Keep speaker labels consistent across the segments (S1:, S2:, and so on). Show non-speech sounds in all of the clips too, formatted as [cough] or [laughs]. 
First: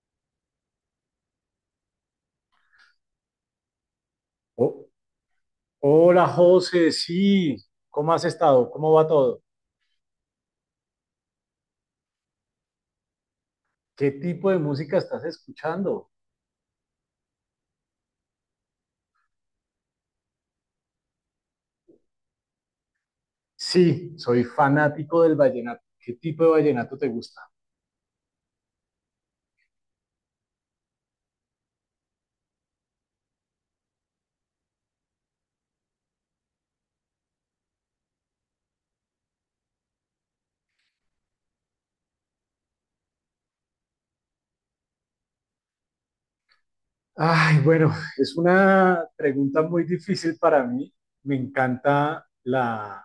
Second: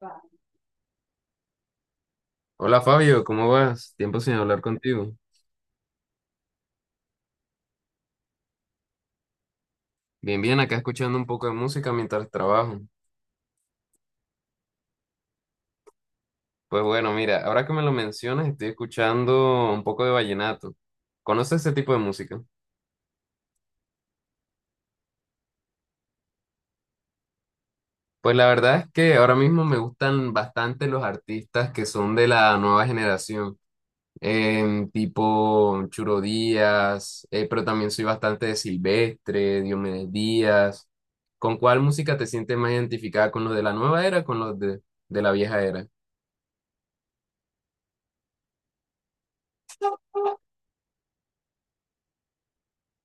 S1: Va. Hola Fabio, ¿cómo vas? Tiempo sin hablar
S2: Oh,
S1: contigo.
S2: hola José, sí, ¿cómo has estado? ¿Cómo va todo?
S1: Bien, bien, acá escuchando un poco de música mientras trabajo.
S2: ¿Qué tipo de música estás escuchando?
S1: Pues bueno, mira, ahora que me lo mencionas, estoy escuchando un poco de vallenato. ¿Conoces ese tipo de música?
S2: Sí, soy fanático del vallenato. ¿Qué tipo de vallenato te gusta?
S1: Pues la verdad es que ahora mismo me gustan bastante los artistas que son de la nueva generación, tipo Churo Díaz, pero también soy bastante de Silvestre, Diomedes Díaz. ¿Con cuál música te sientes más identificada? ¿Con los de la nueva era o con los de la vieja era?
S2: Ay, bueno, es una pregunta muy difícil para mí. Me encanta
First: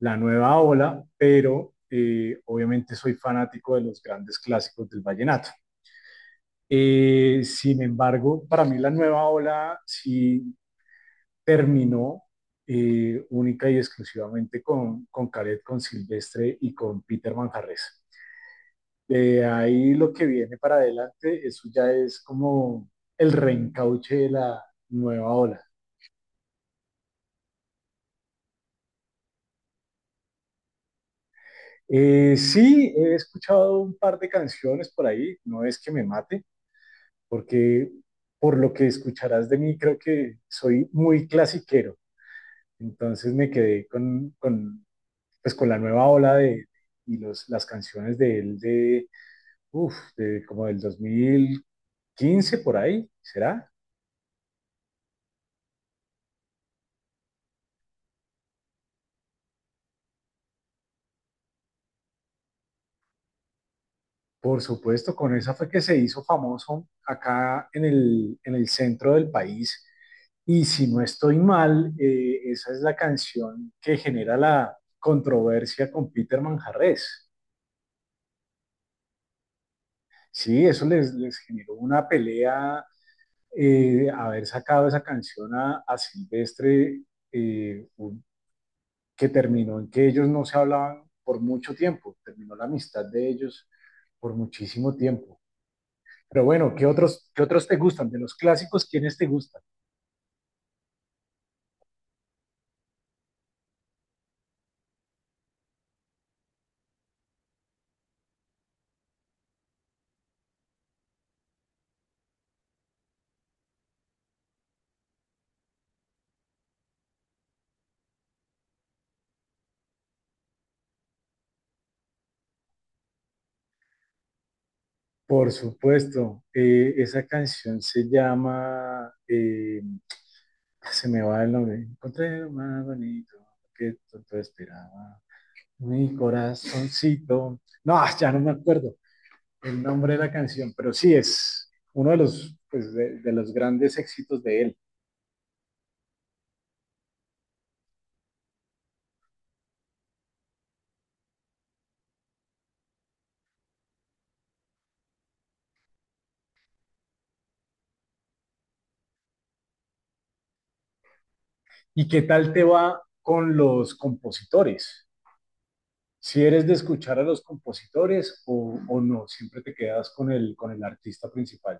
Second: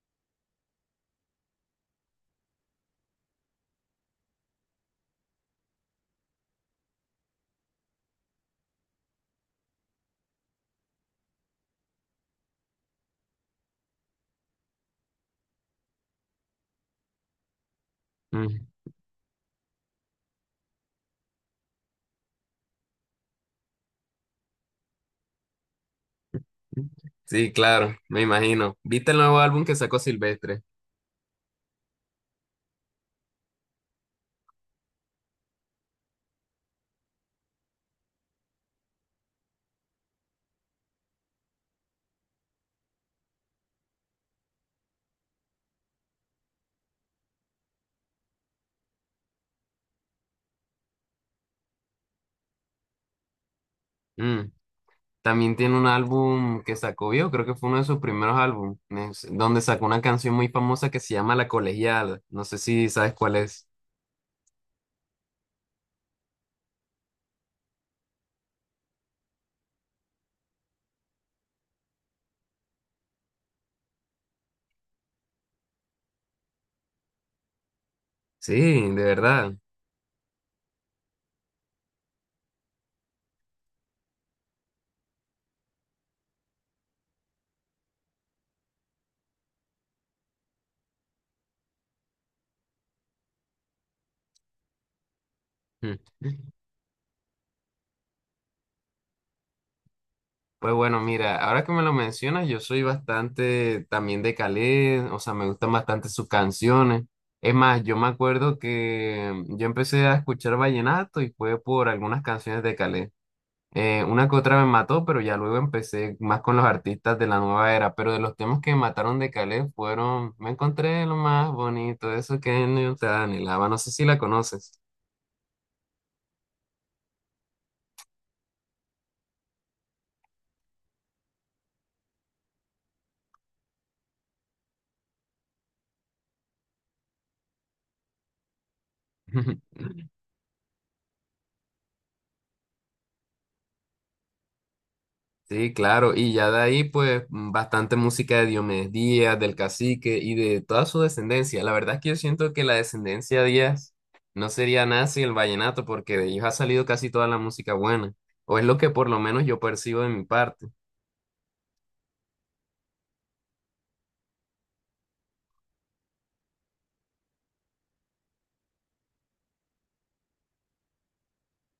S2: la nueva ola, pero obviamente soy fanático de los grandes clásicos del vallenato. Sin embargo, para mí la nueva ola sí terminó única y exclusivamente con Caret, con Silvestre y con Peter Manjarres.
S1: Mm.
S2: De ahí lo que viene para adelante, eso ya es como el reencauche de la nueva ola.
S1: Sí, claro, me imagino. ¿Viste el nuevo álbum que sacó Silvestre?
S2: Sí, he escuchado un par de canciones por ahí, no es que me mate, porque por lo que escucharás de mí, creo que soy muy clasiquero, entonces me quedé pues, con la nueva ola de, y las canciones de él de Uf, de como del 2015 por ahí, ¿será?
S1: Mm. También tiene un álbum que sacó, yo creo que fue uno de sus primeros álbumes, donde sacó una canción muy famosa que se llama La Colegiala. No sé si sabes cuál es.
S2: Por supuesto, con esa fue que se hizo famoso acá en en el centro del país. Y si no estoy mal, esa es la canción que genera la controversia con Peter Manjarrés.
S1: Sí, de verdad.
S2: Sí, eso les generó una pelea haber sacado esa canción a Silvestre, eh, que terminó en que ellos no se hablaban por mucho tiempo, terminó la amistad de ellos por muchísimo tiempo.
S1: Mm.
S2: Pero bueno, ¿qué otros te gustan? De los clásicos, ¿quiénes te gustan?
S1: Pues bueno, mira, ahora que me lo mencionas, yo soy bastante también de Calé, o sea, me gustan bastante sus canciones. Es más, yo me acuerdo que yo empecé a escuchar vallenato y fue por algunas canciones de Calé. Una que otra me mató, pero ya luego empecé más con los artistas de la nueva era. Pero de los temas que me mataron de Calé fueron, me encontré lo más bonito, eso que no te anhelaba. No sé si la conoces.
S2: Por supuesto, esa canción se llama, se me va el nombre, encontré lo más bonito que tanto esperaba, mi corazoncito, no, ah, ya no me acuerdo
S1: [laughs]
S2: el nombre de la canción, pero sí es uno de los, pues, de los grandes éxitos de él.
S1: Sí, claro. Y ya de ahí, pues, mm, bastante música de Diomedes Díaz, del cacique y de toda su descendencia. La verdad es que yo siento que la descendencia Díaz no sería nada sin el vallenato, porque de ellos ha salido casi toda la música buena. O es lo que por lo menos yo percibo de mi parte.
S2: ¿Y qué tal te va con los compositores? Si eres de escuchar a los compositores o no, siempre te quedas con con el artista principal.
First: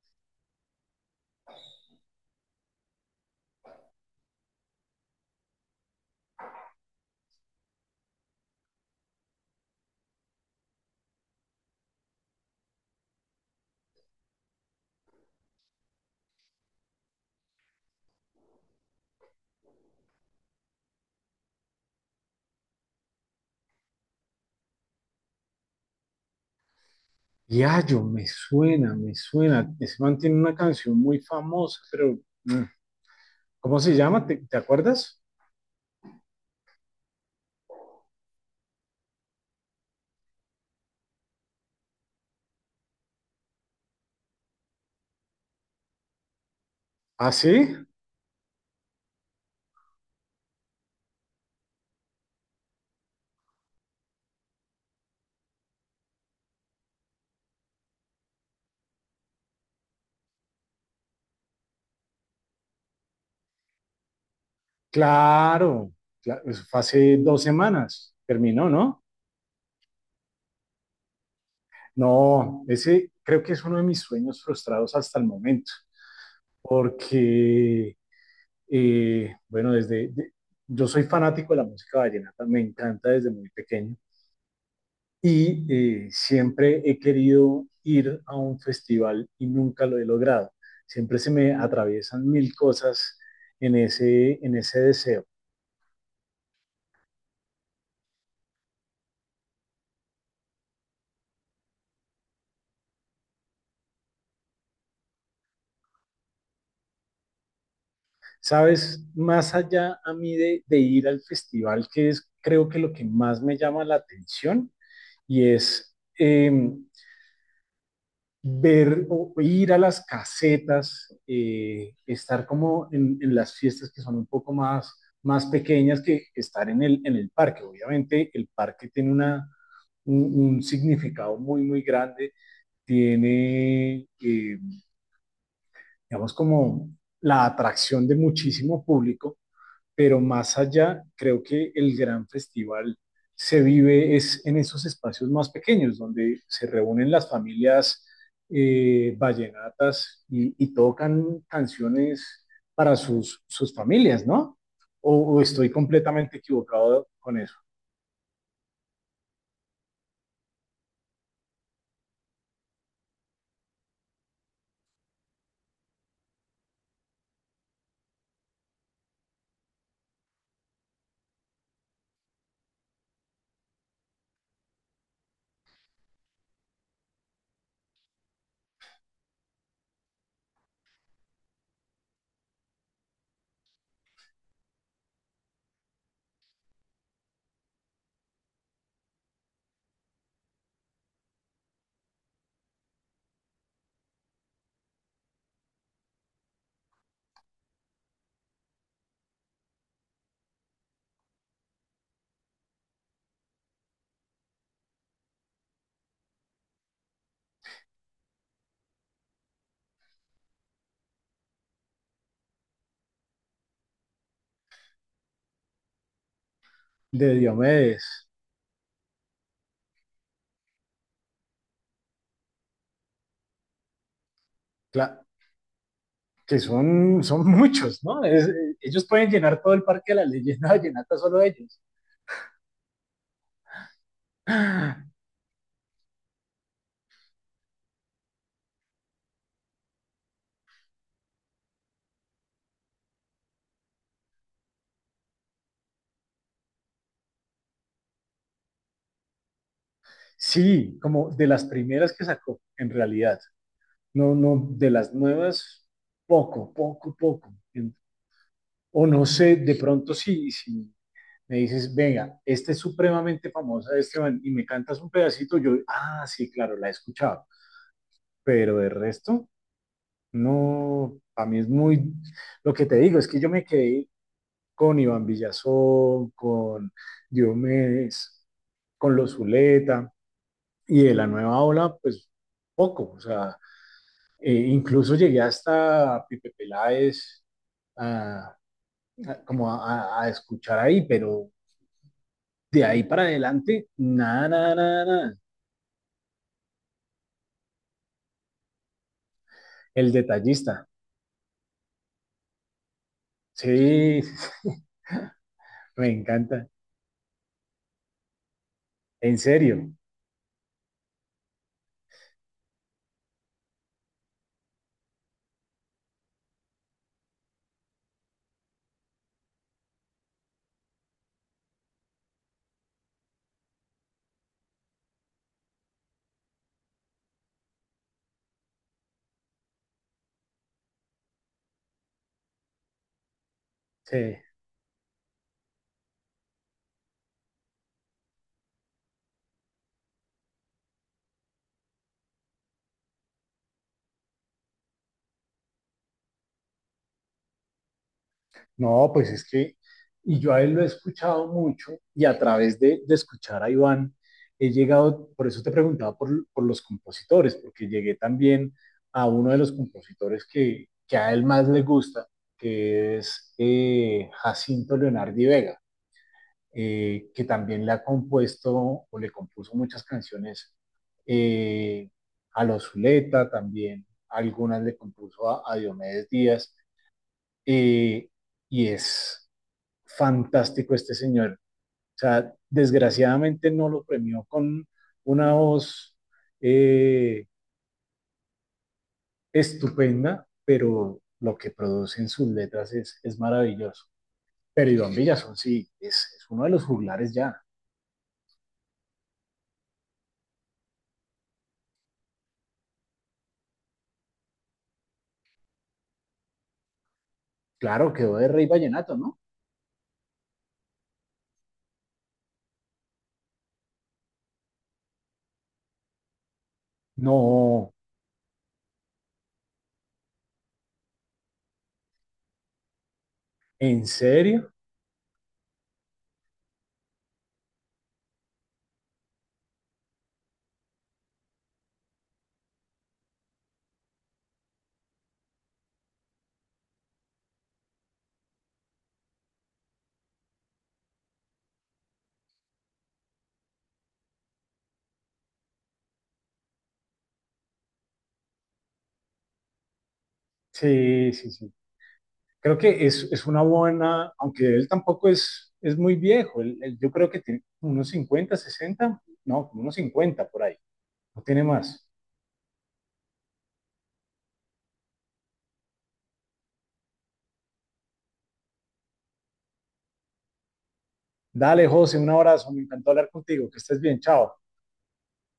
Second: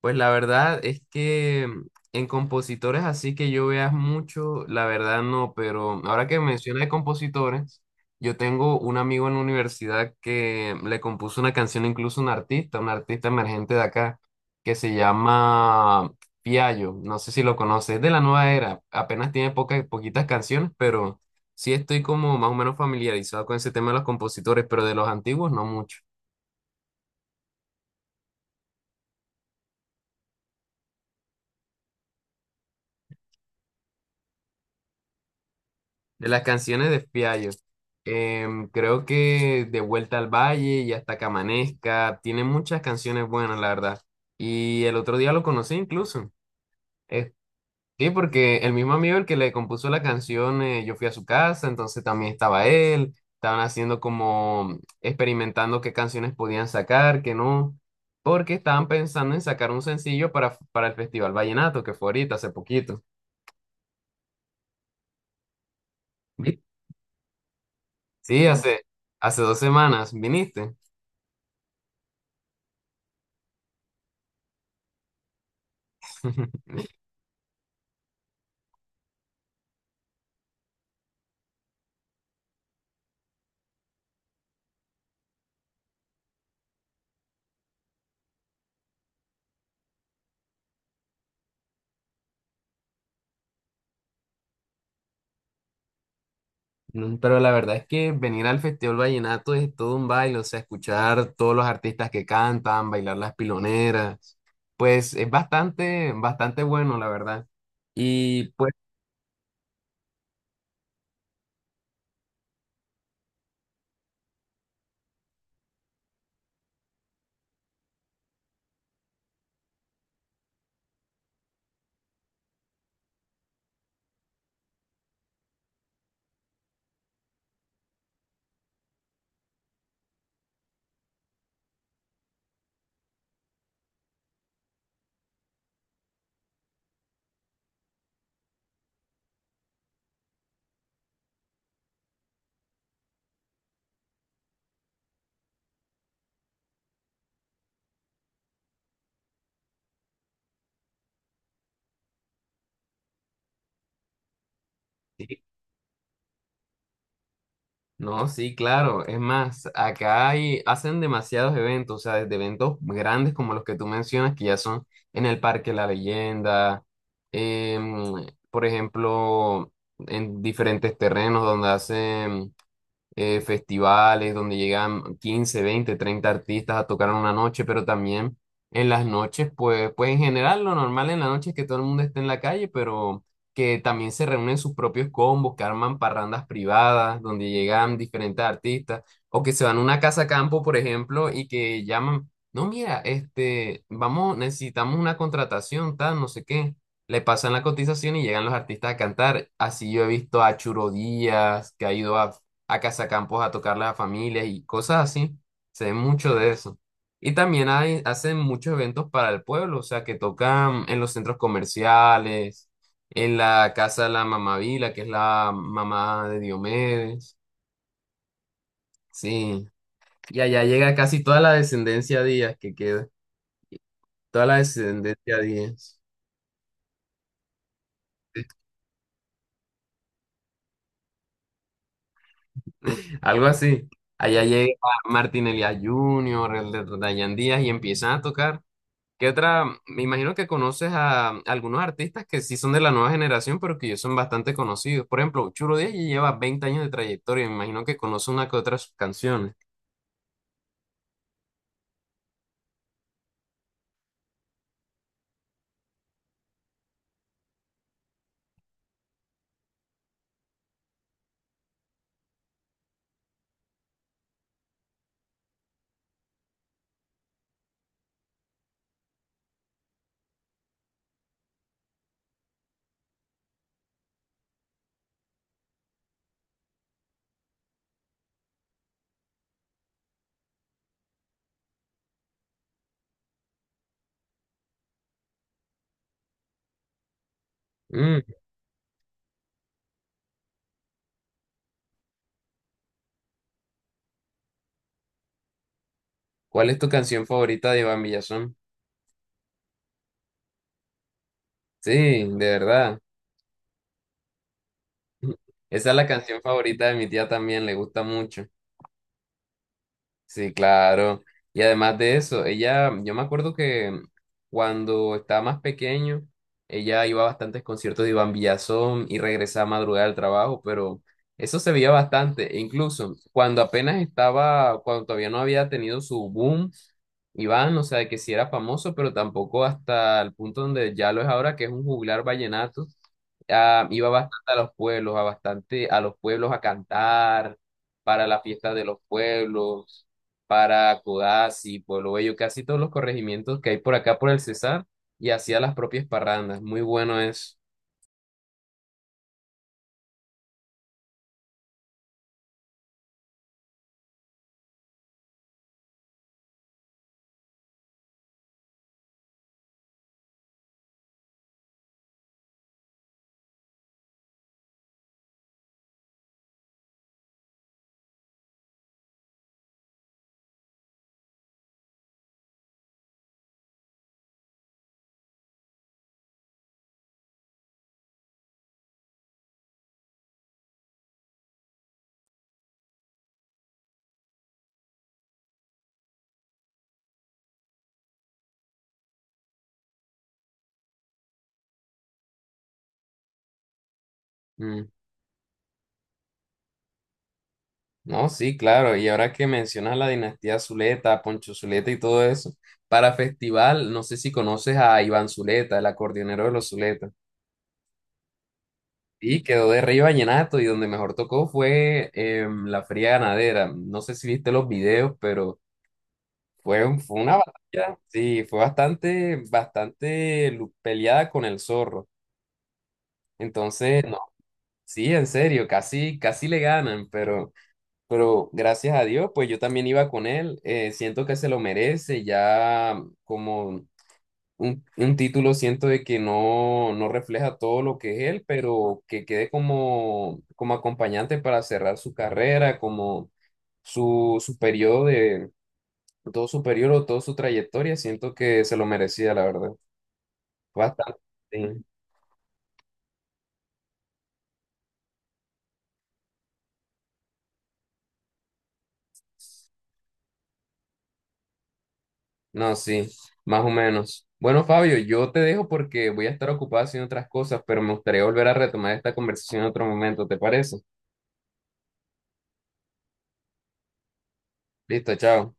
S1: Pues la verdad es que en compositores así que yo veas mucho, la verdad no, pero ahora que menciona de compositores, yo tengo un amigo en la universidad que le compuso una canción incluso a un artista emergente de acá, que se llama Piallo, no sé si lo conoces, es de la nueva era, apenas tiene pocas, poquitas canciones, pero sí estoy como más o menos familiarizado con ese tema de los compositores, pero de los antiguos no mucho.
S2: Yayo, me suena, me suena. Ese man tiene una canción muy famosa, pero mm, ¿cómo se llama? ¿Te acuerdas?
S1: De las canciones de Fiallo, creo que De Vuelta al Valle y Hasta que amanezca, tiene muchas canciones buenas, la verdad. Y el otro día lo conocí incluso.
S2: Ah,
S1: Eh,
S2: sí,
S1: sí, porque el mismo amigo el que le compuso la canción, yo fui a su casa, entonces también estaba él. Estaban haciendo como experimentando qué canciones podían sacar, qué no, porque estaban pensando en sacar un sencillo para el Festival Vallenato, que fue ahorita, hace poquito.
S2: claro.
S1: Vi-
S2: Eso fue hace 2 semanas.
S1: Sí. Mm.
S2: Terminó,
S1: Hace,
S2: ¿no?
S1: hace 2 semanas viniste.
S2: No, ese creo que es uno de mis sueños frustrados hasta el momento,
S1: [laughs]
S2: porque bueno, yo soy fanático de la música vallenata, me encanta desde muy pequeño y siempre he querido ir a un festival y nunca lo he logrado. Siempre se me atraviesan 1000 cosas en en ese deseo.
S1: Mm. Pero la verdad es que venir al Festival Vallenato es todo un baile, o sea, escuchar todos los artistas que cantan, bailar las piloneras, pues es bastante, bastante bueno, la verdad. Y pues,
S2: Sabes, más allá a mí de ir al festival, que es creo que lo que más me llama la atención y es ver o ir a las casetas, estar como en las fiestas que son un poco más, más pequeñas que estar en en el parque. Obviamente el parque tiene una, un significado muy, muy grande, tiene, digamos, como la atracción de muchísimo público, pero más allá, creo que el gran festival se vive es en esos espacios más pequeños, donde se reúnen las familias vallenatas y, tocan canciones para sus, sus familias, ¿no?
S1: sí,
S2: O estoy completamente equivocado con eso.
S1: no, sí, claro, es más, acá hay, hacen demasiados eventos, o sea, desde eventos grandes como los que tú mencionas, que ya son en el Parque La Leyenda, em, por ejemplo, en diferentes terrenos donde hacen festivales donde llegan 15, 20, 30 artistas a tocar en una noche, pero también en las noches, pues, pues en general lo normal en la noche es que todo el mundo esté en la calle, pero que también se reúnen sus propios combos, que arman parrandas privadas donde llegan diferentes artistas, o que se van a una casa campo, por ejemplo, y que llaman, no, mira, este, vamos, necesitamos una contratación, tal, no sé qué. Le pasan la cotización y llegan los artistas a cantar. Así yo he visto a Churo Díaz, que ha ido a campos a tocarle a familias y cosas así. Se ve mucho de eso. Y también hay, hacen muchos eventos para el pueblo, o sea, que tocan en los centros comerciales, en la casa de la mamá Vila, que es la mamá de
S2: De
S1: Diomedes.
S2: Diomedes,
S1: Sí. Y allá llega casi toda la descendencia Díaz que queda, toda la
S2: claro,
S1: descendencia Díaz.
S2: que son, son muchos, ¿no? Es, ellos pueden llenar todo el parque de la leyenda vallenata solo ellos.
S1: Algo así. Allá llega Martín Elías Jr., el de Dayan Díaz, y empiezan a tocar. ¿Qué otra? Me imagino que conoces a algunos artistas que sí son de la nueva generación, pero que ya son bastante conocidos. Por ejemplo, Churo Díaz ya lleva 20 años de trayectoria. Me imagino que conoce una que otra de sus canciones.
S2: Sí, como de las primeras que sacó, en realidad. No, no, de las nuevas, poco, poco, poco. O no sé, de pronto sí si me dices, venga, esta es supremamente famosa, Esteban, y me cantas un pedacito, yo, ah, sí, claro, la he escuchado. Pero de resto, no, a mí es muy, lo que te digo es que yo me quedé con Iván Villazón, con Diomedes, con los Zuleta, y de la nueva ola, pues poco, o sea, incluso llegué hasta Pipe Peláez
S1: Mm.
S2: a, como a escuchar ahí, pero de ahí para adelante, nada, nada, nada, nada.
S1: ¿Cuál es tu canción favorita de Iván Villazón?
S2: El detallista,
S1: Sí, de verdad.
S2: sí,
S1: [laughs] Esa es
S2: [laughs]
S1: la
S2: me
S1: canción
S2: encanta,
S1: favorita de mi tía también, le gusta mucho.
S2: en serio,
S1: Sí, claro. Y además de eso, ella, yo me acuerdo que cuando estaba más pequeño, ella iba a bastantes conciertos de Iván Villazón y regresaba a madrugada al trabajo, pero eso se veía bastante. E incluso cuando apenas estaba, cuando todavía no había tenido su boom, Iván, o sea, que sí era famoso, pero tampoco hasta el punto donde ya lo es ahora, que es un juglar vallenato, iba
S2: sí.
S1: bastante a los pueblos, a bastante a los pueblos a cantar para la fiesta de los pueblos, para Codazzi, Pueblo Bello, casi todos los corregimientos que hay por acá por el Cesar, y hacía las propias parrandas. Muy bueno eso.
S2: No, pues es que, y yo a él lo he escuchado mucho y a través de escuchar a Iván, he llegado, por eso te preguntaba por los compositores, porque llegué también a uno de los compositores que a él más le gusta, que es Jacinto Leonardi Vega, que también le ha compuesto o le compuso muchas canciones eh, a los Zuleta, también algunas le compuso a Diomedes Díaz, eh, y es fantástico este señor. O sea, desgraciadamente no lo premió con una voz eh, estupenda, pero lo que produce en sus letras es maravilloso.
S1: Mm.
S2: Pero Iván Villazón sí, es uno de los juglares ya.
S1: No, sí, claro. Y ahora que mencionas la dinastía Zuleta, Poncho Zuleta y todo eso, para festival, no sé si conoces a Iván Zuleta, el acordeonero de los Zuleta.
S2: Claro, quedó de Rey Vallenato, ¿no?
S1: Y quedó de rey vallenato, y donde mejor tocó fue la Feria Ganadera. No sé si viste los videos, pero fue, fue una
S2: No,
S1: batalla. Sí, fue bastante, peleada con el zorro. Entonces,
S2: ¿en
S1: no,
S2: serio?
S1: sí, en serio, casi, casi le ganan, pero gracias a Dios, pues yo también iba con él, siento que se lo merece, ya como un título, siento de que no, no refleja todo lo que es él, pero que quede como, como acompañante para cerrar su carrera, como su periodo de, todo su periodo, toda su trayectoria, siento que se lo merecía, la verdad. Bastante.
S2: Sí, sí, sí. Creo que es una buena, aunque él tampoco es, es muy viejo, yo creo que tiene unos 50, 60, no, como unos 50 por ahí, no tiene más.
S1: No, sí, más o menos. Bueno, Fabio, yo te dejo porque voy a estar ocupado haciendo otras cosas, pero me gustaría volver a retomar esta conversación en otro momento, ¿te parece?
S2: Dale, José, un abrazo, me encantó hablar contigo, que estés bien, chao.
S1: Listo, chao.